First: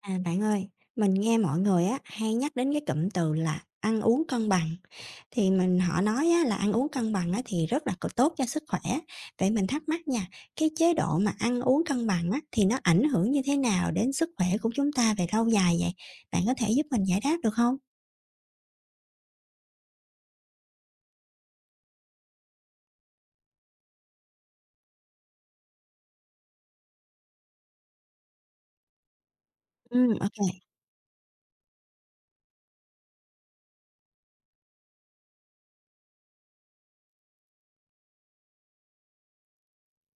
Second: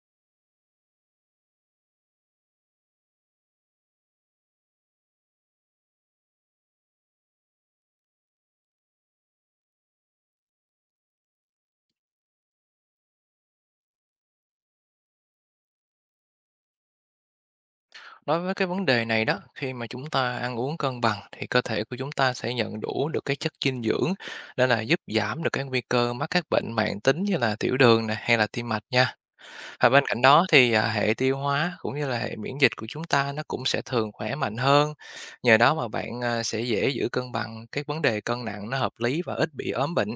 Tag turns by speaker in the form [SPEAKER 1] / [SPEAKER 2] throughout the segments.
[SPEAKER 1] À, bạn ơi, mình nghe mọi người á hay nhắc đến cái cụm từ là ăn uống cân bằng. Thì họ nói á, là ăn uống cân bằng á, thì rất là tốt cho sức khỏe. Vậy mình thắc mắc nha, cái chế độ mà ăn uống cân bằng á, thì nó ảnh hưởng như thế nào đến sức khỏe của chúng ta về lâu dài vậy? Bạn có thể giúp mình giải đáp được không?
[SPEAKER 2] Đối với cái vấn đề này đó, khi mà chúng ta ăn uống cân bằng thì cơ thể của chúng ta sẽ nhận đủ được cái chất dinh dưỡng, nên là giúp giảm được cái nguy cơ mắc các bệnh mãn tính như là tiểu đường này hay là tim mạch nha. Và bên
[SPEAKER 1] Ừ,
[SPEAKER 2] cạnh đó
[SPEAKER 1] ok.
[SPEAKER 2] thì hệ tiêu hóa cũng như là hệ miễn dịch của chúng ta nó cũng sẽ thường khỏe mạnh hơn. Nhờ đó mà bạn sẽ dễ giữ cân bằng các vấn đề cân nặng nó hợp lý và ít bị ốm bệnh.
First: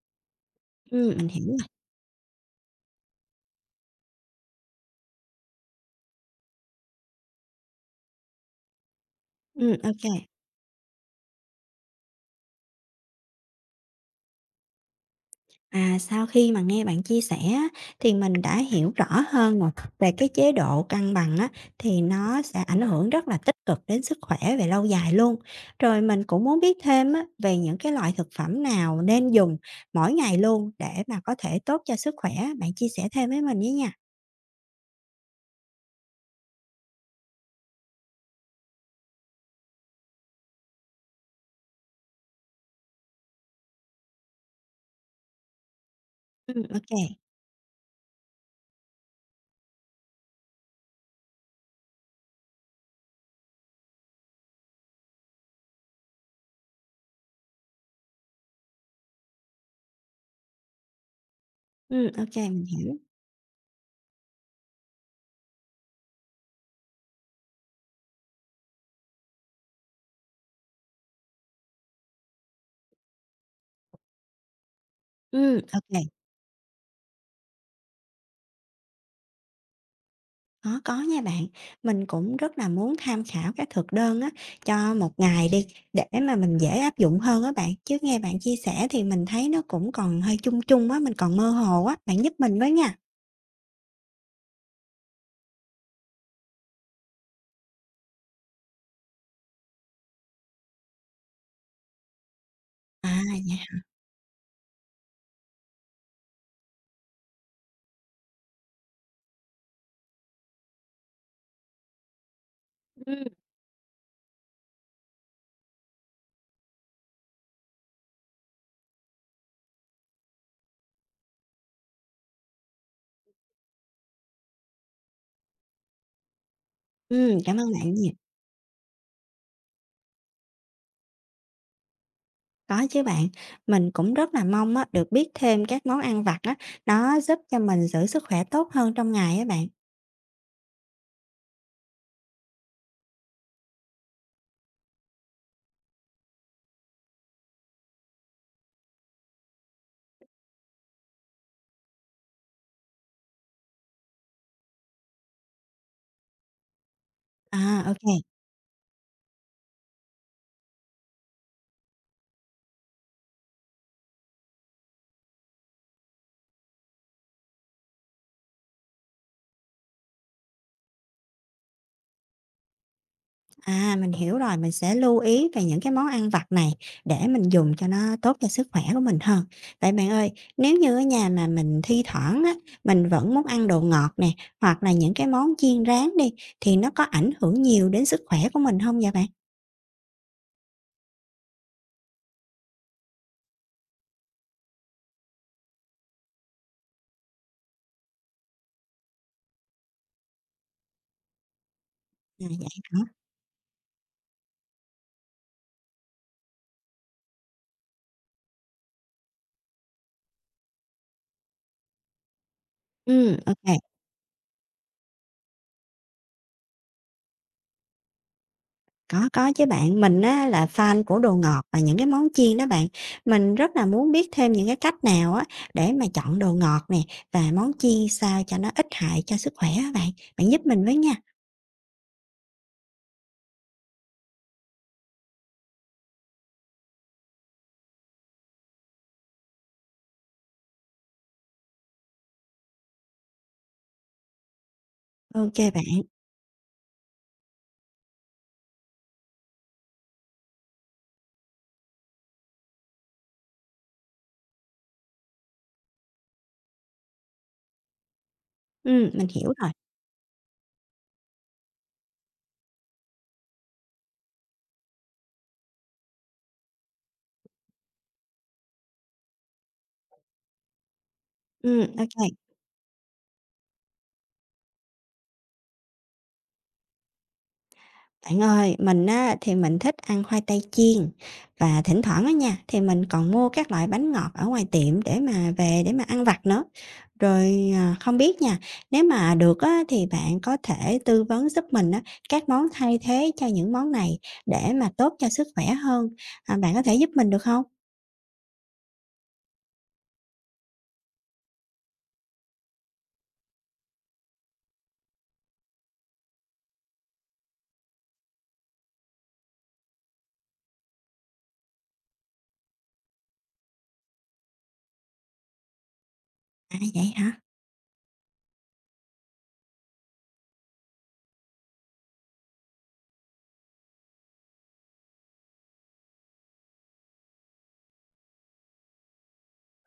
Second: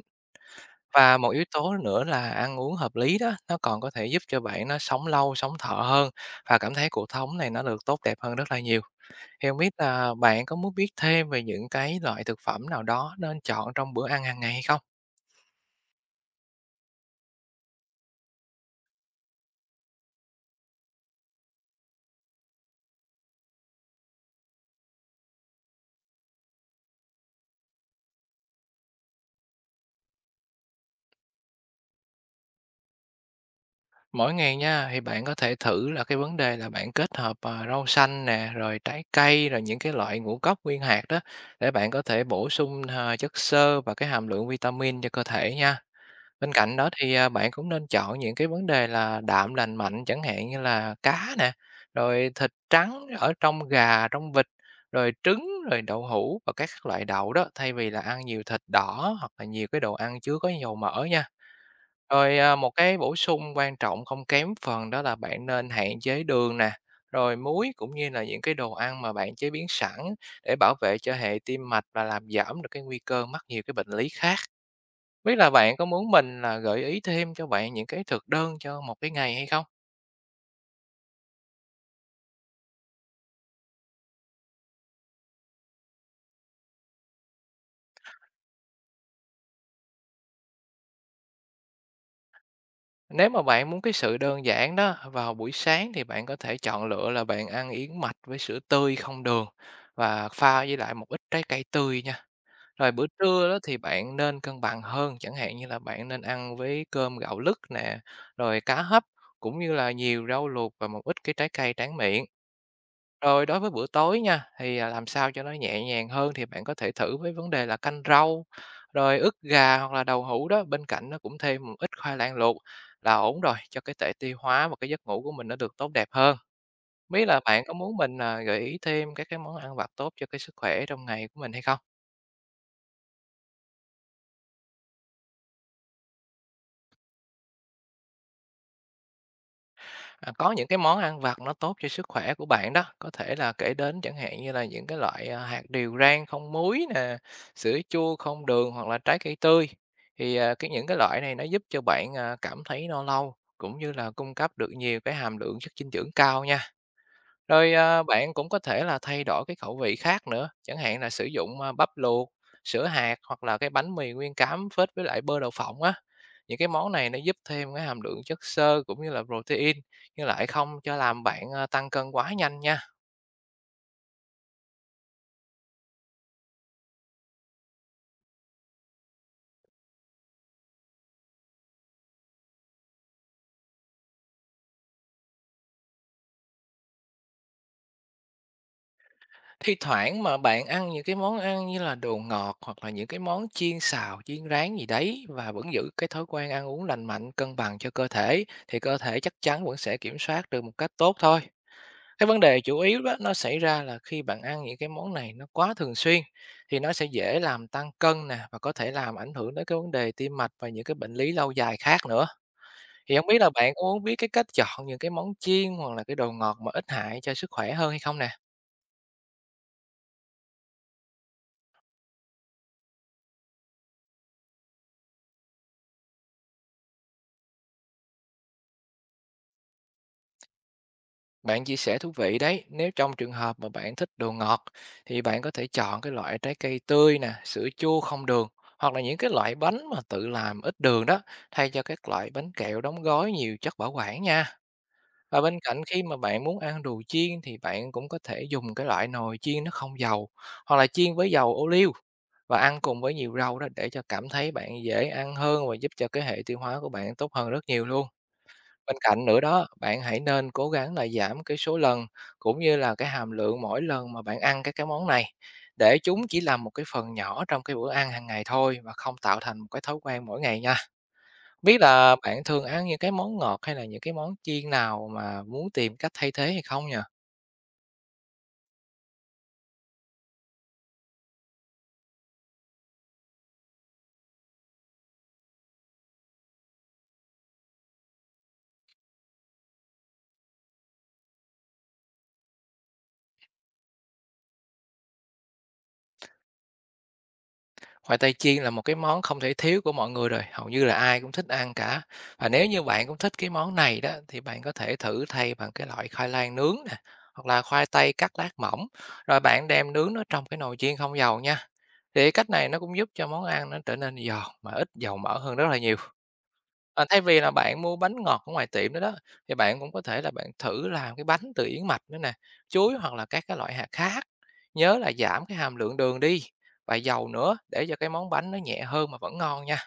[SPEAKER 1] Ừ,
[SPEAKER 2] Và
[SPEAKER 1] mình
[SPEAKER 2] một
[SPEAKER 1] hiểu
[SPEAKER 2] yếu
[SPEAKER 1] rồi.
[SPEAKER 2] tố nữa là ăn uống hợp lý đó, nó còn có thể giúp cho bạn nó sống lâu, sống thọ hơn và cảm thấy cuộc sống này nó được tốt đẹp hơn rất là nhiều. Thì hông biết
[SPEAKER 1] Ừ, ok.
[SPEAKER 2] là bạn có muốn biết thêm về những cái loại thực phẩm nào đó nên chọn trong bữa ăn hàng ngày hay không?
[SPEAKER 1] À, sau khi mà nghe bạn chia sẻ á, thì mình đã hiểu rõ hơn rồi về cái chế độ cân bằng á, thì nó sẽ ảnh hưởng rất là tích cực đến sức khỏe về lâu dài luôn. Rồi mình cũng muốn biết thêm á, về những cái loại thực phẩm nào nên dùng mỗi ngày luôn để mà có thể tốt cho sức khỏe. Bạn chia sẻ thêm với mình nhé nha.
[SPEAKER 2] Mỗi ngày nha, thì bạn có thể thử là cái vấn đề là bạn kết hợp, rau xanh nè, rồi trái cây, rồi những cái loại ngũ cốc nguyên hạt đó, để bạn có thể bổ sung, chất xơ và cái hàm lượng vitamin cho cơ thể nha. Bên cạnh
[SPEAKER 1] Ok
[SPEAKER 2] đó
[SPEAKER 1] kê.
[SPEAKER 2] thì, bạn cũng nên chọn những cái vấn đề là đạm lành mạnh, chẳng hạn như là cá nè, rồi thịt trắng ở trong gà, trong vịt, rồi trứng, rồi đậu hũ và các loại đậu đó, thay vì là ăn nhiều thịt đỏ hoặc là nhiều cái đồ ăn chứa có dầu mỡ nha.
[SPEAKER 1] Ok,
[SPEAKER 2] Rồi,
[SPEAKER 1] mình
[SPEAKER 2] một
[SPEAKER 1] hiểu.
[SPEAKER 2] cái bổ sung quan trọng không kém phần đó là bạn nên hạn chế đường nè, rồi muối cũng như là những cái đồ ăn mà bạn chế biến sẵn, để bảo vệ cho hệ tim mạch và làm giảm được cái nguy cơ mắc nhiều cái bệnh lý khác. Biết là bạn có
[SPEAKER 1] Ok.
[SPEAKER 2] muốn mình là gợi ý thêm cho bạn những cái thực đơn cho một cái ngày hay không?
[SPEAKER 1] Có nha bạn. Mình cũng rất là muốn tham khảo các thực đơn á, cho một ngày đi, để mà mình dễ áp dụng hơn á bạn. Chứ nghe bạn chia sẻ thì mình thấy nó cũng còn hơi chung chung á, mình còn mơ hồ á, bạn giúp mình với nha.
[SPEAKER 2] Nếu mà bạn muốn cái sự đơn giản đó, vào buổi sáng thì bạn có thể chọn lựa là bạn ăn yến mạch với sữa tươi không đường và pha với lại một ít trái cây tươi nha. Rồi bữa
[SPEAKER 1] À,
[SPEAKER 2] trưa đó
[SPEAKER 1] dạ.
[SPEAKER 2] thì bạn nên cân bằng hơn, chẳng hạn như là bạn nên ăn với cơm gạo lứt nè, rồi cá hấp cũng như là nhiều rau luộc và một ít cái trái cây tráng miệng.
[SPEAKER 1] Ừm.
[SPEAKER 2] Rồi đối với bữa tối nha, làm sao cho nó nhẹ nhàng hơn thì bạn có thể thử với vấn đề là canh rau, rồi ức gà hoặc là đậu hũ đó, bên cạnh nó cũng thêm một ít khoai lang luộc là ổn rồi, cho cái hệ tiêu hóa và cái giấc ngủ của mình nó được tốt đẹp hơn. Biết là
[SPEAKER 1] Cảm
[SPEAKER 2] bạn
[SPEAKER 1] ơn
[SPEAKER 2] có
[SPEAKER 1] bạn
[SPEAKER 2] muốn
[SPEAKER 1] nhiều.
[SPEAKER 2] mình gợi ý thêm các cái món ăn vặt tốt cho cái sức khỏe trong ngày của mình hay không?
[SPEAKER 1] Có chứ bạn, mình cũng rất là mong á, được biết thêm các món ăn vặt á, nó giúp cho mình giữ sức khỏe tốt hơn trong ngày á bạn.
[SPEAKER 2] Có những cái món ăn vặt nó tốt cho sức khỏe của bạn đó, có thể là kể đến chẳng hạn như là những cái loại, hạt điều rang không muối nè, sữa chua không đường hoặc là trái cây tươi. Thì, à, cái những cái loại này nó giúp cho bạn, cảm thấy no lâu cũng như là cung cấp được nhiều cái hàm lượng chất dinh dưỡng cao nha. Rồi,
[SPEAKER 1] À,
[SPEAKER 2] à,
[SPEAKER 1] ok.
[SPEAKER 2] bạn cũng có thể là thay đổi cái khẩu vị khác nữa, chẳng hạn là sử dụng, bắp luộc, sữa hạt hoặc là cái bánh mì nguyên cám phết với lại bơ đậu phộng á. Những cái món này nó giúp thêm cái hàm lượng chất xơ cũng như là protein, nhưng lại không cho làm bạn tăng cân quá nhanh nha.
[SPEAKER 1] À, mình hiểu rồi, mình sẽ lưu ý về những cái món ăn vặt này để mình dùng cho nó tốt cho sức khỏe của mình hơn. Vậy bạn ơi, nếu như ở nhà mà mình thi thoảng á, mình vẫn muốn ăn đồ ngọt nè, hoặc là những cái món chiên rán đi, thì nó có ảnh hưởng nhiều đến sức khỏe của mình không vậy bạn?
[SPEAKER 2] Thi thoảng mà bạn ăn những cái món ăn như là đồ ngọt hoặc là những cái món chiên xào, chiên rán gì đấy và vẫn giữ cái thói quen ăn uống lành mạnh, cân bằng cho cơ thể, thì cơ thể chắc chắn vẫn sẽ kiểm soát được một cách tốt thôi. Cái vấn
[SPEAKER 1] À,
[SPEAKER 2] đề
[SPEAKER 1] vậy
[SPEAKER 2] chủ
[SPEAKER 1] hả?
[SPEAKER 2] yếu đó nó xảy ra là khi bạn ăn những cái món này nó quá thường xuyên, thì nó sẽ dễ làm tăng cân nè và có thể làm ảnh hưởng đến cái vấn đề tim mạch và những cái bệnh lý lâu dài khác nữa. Thì không
[SPEAKER 1] Ừ,
[SPEAKER 2] biết là bạn
[SPEAKER 1] ok.
[SPEAKER 2] có muốn biết cái cách chọn những cái món chiên hoặc là cái đồ ngọt mà ít hại cho sức khỏe hơn hay không nè?
[SPEAKER 1] Có chứ bạn. Mình á, là fan của đồ ngọt và những cái món chiên đó bạn. Mình rất là muốn biết thêm những cái cách nào á, để mà chọn đồ ngọt nè và món chiên sao cho nó ít hại cho sức khỏe á bạn. Bạn giúp mình với nha.
[SPEAKER 2] Bạn chia sẻ thú vị đấy, nếu trong trường hợp mà bạn thích đồ ngọt, thì bạn có thể chọn cái loại trái cây tươi nè, sữa chua không đường hoặc là những cái loại bánh mà tự làm ít đường đó, thay cho các loại bánh kẹo đóng gói nhiều chất bảo quản nha. Và
[SPEAKER 1] OK
[SPEAKER 2] bên cạnh,
[SPEAKER 1] bạn.
[SPEAKER 2] khi mà bạn muốn ăn đồ chiên thì bạn cũng có thể dùng cái loại nồi chiên nó không dầu, hoặc là chiên với dầu ô liu và ăn cùng với nhiều rau đó, để cho cảm thấy bạn dễ ăn hơn và giúp cho cái hệ tiêu hóa của bạn tốt hơn rất nhiều luôn. Bên cạnh
[SPEAKER 1] Mình
[SPEAKER 2] nữa
[SPEAKER 1] hiểu
[SPEAKER 2] đó,
[SPEAKER 1] rồi.
[SPEAKER 2] bạn hãy nên cố gắng là giảm cái số lần cũng như là cái hàm lượng mỗi lần mà bạn ăn các cái món này, để chúng chỉ là một cái phần nhỏ trong cái bữa ăn hàng ngày thôi và không tạo thành một cái thói quen mỗi ngày nha. Biết
[SPEAKER 1] Ô.
[SPEAKER 2] là bạn thường ăn những cái món ngọt hay là những cái món chiên nào mà muốn tìm cách thay thế hay không nhỉ?
[SPEAKER 1] Bạn ơi, mình á thì mình thích ăn khoai tây chiên và thỉnh thoảng á nha, thì mình còn mua các loại bánh ngọt ở ngoài tiệm để mà về để mà ăn vặt nữa. Rồi, à, không biết nha, nếu mà được á thì bạn có thể tư vấn giúp mình á các món thay thế cho những món này để mà tốt cho sức khỏe hơn, à, bạn có thể giúp mình được không?
[SPEAKER 2] Khoai tây chiên là một cái món không thể thiếu của mọi người rồi, hầu như là ai cũng thích ăn cả. Và nếu như bạn cũng thích cái món này đó, thì bạn có thể thử thay bằng cái loại khoai lang nướng nè, hoặc là khoai tây cắt lát mỏng, rồi bạn đem nướng nó trong cái nồi chiên không dầu nha. Thì cách này nó cũng giúp cho món ăn nó trở nên giòn mà ít dầu mỡ hơn rất là nhiều.
[SPEAKER 1] À,
[SPEAKER 2] Ờ,
[SPEAKER 1] vậy
[SPEAKER 2] Thay
[SPEAKER 1] hả?
[SPEAKER 2] vì là bạn mua bánh ngọt ở ngoài tiệm đó đó, thì bạn cũng có thể là bạn thử làm cái bánh từ yến mạch nữa nè, chuối hoặc là các cái loại hạt khác. Nhớ là giảm cái hàm lượng đường đi và dầu nữa, để cho cái món bánh nó nhẹ hơn mà vẫn ngon nha.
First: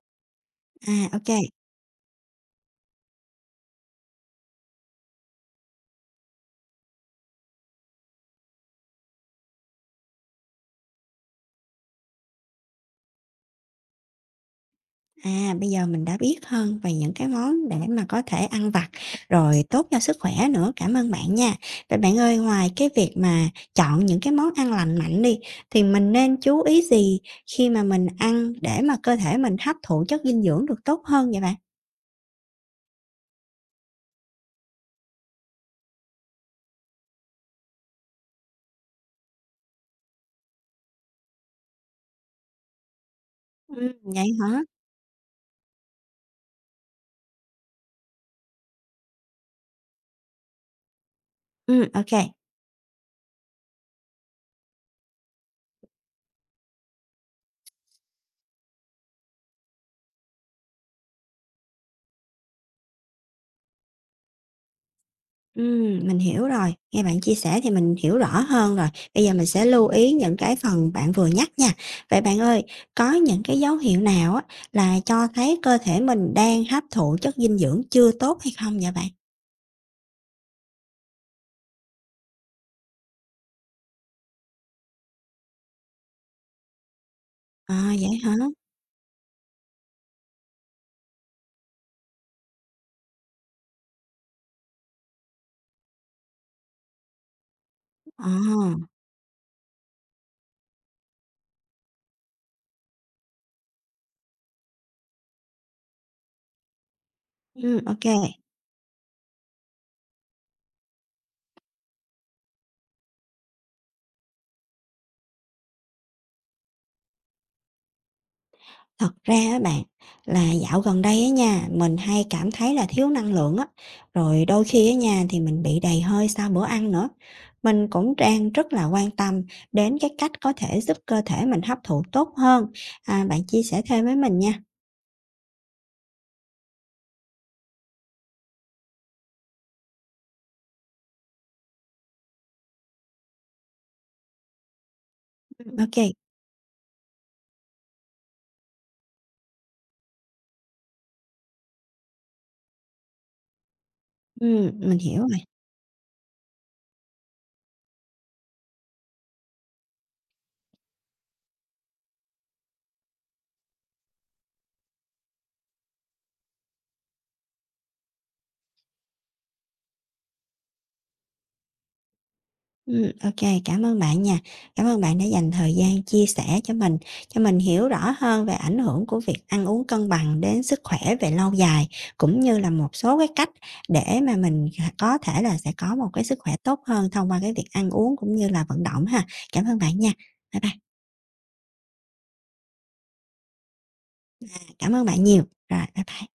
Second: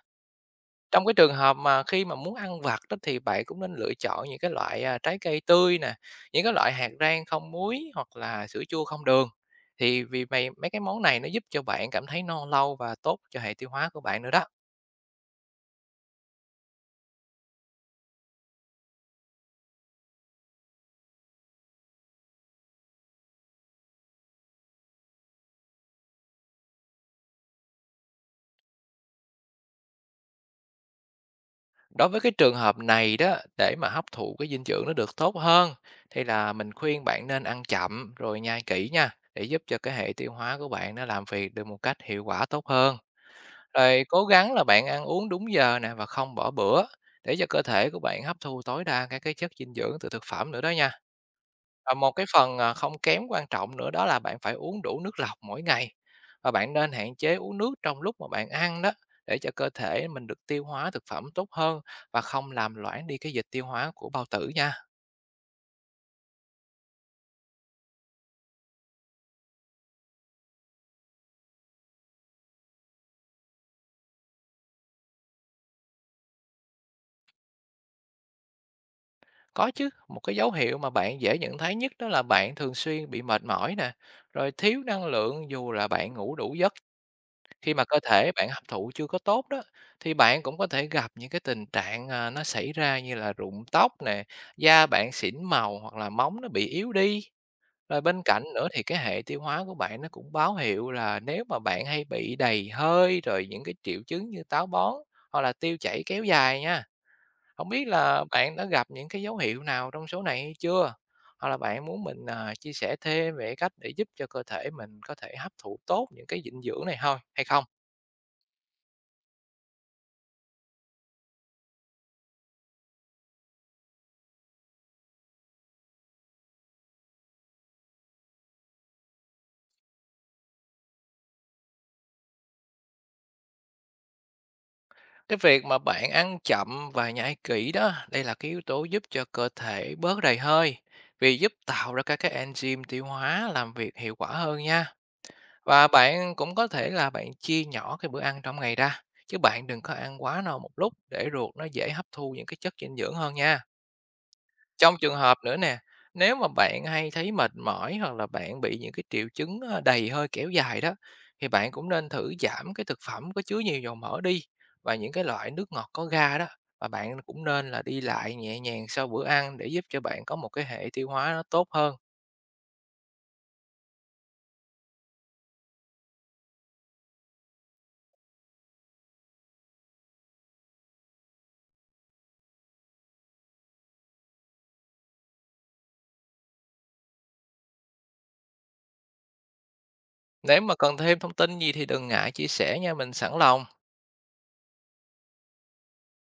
[SPEAKER 1] À,
[SPEAKER 2] Trong cái
[SPEAKER 1] ô.
[SPEAKER 2] trường hợp mà khi mà muốn ăn vặt đó, thì bạn cũng nên lựa chọn những cái loại, trái cây tươi nè, những cái loại hạt rang không muối hoặc là sữa chua không đường. Thì vì mày mấy cái món này nó giúp cho bạn cảm thấy no lâu và tốt cho hệ tiêu hóa của bạn nữa đó.
[SPEAKER 1] À, bây giờ mình đã biết hơn về những cái món để mà có thể ăn vặt, rồi tốt cho sức khỏe nữa, cảm ơn bạn nha. Vậy bạn ơi, ngoài cái việc mà chọn những cái món ăn lành mạnh đi, thì mình nên chú ý gì khi mà mình ăn để mà cơ thể mình hấp thụ chất dinh dưỡng được tốt hơn vậy bạn?
[SPEAKER 2] Đối với cái trường hợp này đó, để mà hấp thụ cái dinh dưỡng nó được tốt hơn, thì là mình khuyên bạn nên ăn chậm rồi nhai kỹ nha, để giúp cho cái hệ tiêu hóa của bạn nó làm việc được một cách hiệu quả tốt hơn. Rồi
[SPEAKER 1] Vậy
[SPEAKER 2] cố gắng
[SPEAKER 1] hả?
[SPEAKER 2] là bạn ăn uống đúng giờ nè và không bỏ bữa, để cho cơ thể của bạn hấp thu tối đa các cái chất dinh dưỡng từ thực phẩm nữa đó nha.
[SPEAKER 1] Ừ,
[SPEAKER 2] Và
[SPEAKER 1] ok.
[SPEAKER 2] một cái phần, không kém quan trọng nữa đó là bạn phải uống đủ nước lọc mỗi ngày, và bạn nên hạn chế uống nước trong lúc mà bạn ăn đó, để cho cơ thể mình được tiêu hóa thực phẩm tốt hơn và không làm loãng đi cái dịch tiêu hóa của bao tử nha.
[SPEAKER 1] Mình hiểu rồi, nghe bạn chia sẻ thì mình hiểu rõ hơn rồi. Bây giờ mình sẽ lưu ý những cái phần bạn vừa nhắc nha. Vậy bạn ơi, có những cái dấu hiệu nào á là cho thấy cơ thể mình đang hấp thụ chất dinh dưỡng chưa tốt hay không vậy bạn?
[SPEAKER 2] Có chứ, một cái dấu hiệu mà bạn dễ nhận thấy nhất đó là bạn thường xuyên bị mệt mỏi nè, rồi thiếu năng lượng dù là bạn ngủ đủ giấc.
[SPEAKER 1] À,
[SPEAKER 2] Khi mà cơ
[SPEAKER 1] vậy
[SPEAKER 2] thể
[SPEAKER 1] hả?
[SPEAKER 2] bạn hấp thụ chưa có tốt đó, thì bạn cũng có thể gặp những cái tình trạng, nó xảy ra như là rụng tóc nè, da bạn xỉn màu hoặc là móng nó bị yếu đi. Rồi bên
[SPEAKER 1] Ờ,
[SPEAKER 2] cạnh nữa thì cái hệ tiêu hóa của bạn nó cũng báo hiệu là nếu mà bạn hay bị đầy hơi, rồi những cái triệu chứng như táo bón hoặc là tiêu chảy kéo dài nha. Không biết
[SPEAKER 1] ô.
[SPEAKER 2] là bạn đã gặp những cái dấu hiệu nào trong số này hay chưa? Hoặc là bạn muốn mình chia sẻ thêm về cách để giúp cho cơ thể mình có thể hấp thụ tốt những cái dinh dưỡng này thôi hay không?
[SPEAKER 1] Thật ra á bạn, là dạo gần đây á nha, mình hay cảm thấy là thiếu năng lượng á, rồi đôi khi á nha thì mình bị đầy hơi sau bữa ăn nữa. Mình cũng đang rất là quan tâm đến cái cách có thể giúp cơ thể mình hấp thụ tốt hơn. À, bạn chia sẻ thêm với mình nha.
[SPEAKER 2] Cái việc mà bạn ăn chậm và nhai kỹ đó, đây là cái yếu tố giúp cho cơ thể bớt đầy hơi, vì giúp tạo ra các cái enzyme tiêu hóa làm việc hiệu quả hơn nha.
[SPEAKER 1] Ô
[SPEAKER 2] Và
[SPEAKER 1] kê,
[SPEAKER 2] bạn cũng có thể là bạn chia nhỏ cái bữa ăn trong ngày ra, chứ bạn đừng có ăn quá no một lúc, để ruột nó dễ hấp thu những cái chất dinh dưỡng hơn nha. Trong
[SPEAKER 1] mình
[SPEAKER 2] trường
[SPEAKER 1] hiểu
[SPEAKER 2] hợp
[SPEAKER 1] rồi.
[SPEAKER 2] nữa nè, nếu mà bạn hay thấy mệt mỏi hoặc là bạn bị những cái triệu chứng, đầy hơi kéo dài đó, thì bạn cũng nên thử giảm cái thực phẩm có chứa nhiều dầu mỡ đi và những cái loại nước ngọt có ga đó. Và bạn cũng nên là đi lại nhẹ nhàng sau bữa ăn, để giúp cho bạn có một cái hệ tiêu hóa nó tốt hơn.
[SPEAKER 1] Ô, cảm ơn bạn nha. Cảm ơn bạn đã dành thời gian chia sẻ cho mình hiểu rõ hơn về ảnh hưởng của việc ăn uống cân bằng đến sức khỏe về lâu dài, cũng như là một số cái cách để mà mình có thể là sẽ có một cái sức khỏe tốt hơn thông qua cái việc ăn uống cũng như là vận động ha. Cảm ơn bạn nha. Bye
[SPEAKER 2] Nếu
[SPEAKER 1] bye.
[SPEAKER 2] mà cần thêm thông tin gì thì đừng ngại chia sẻ nha, mình sẵn lòng.
[SPEAKER 1] Cảm ơn bạn nhiều. Rồi, bye bye.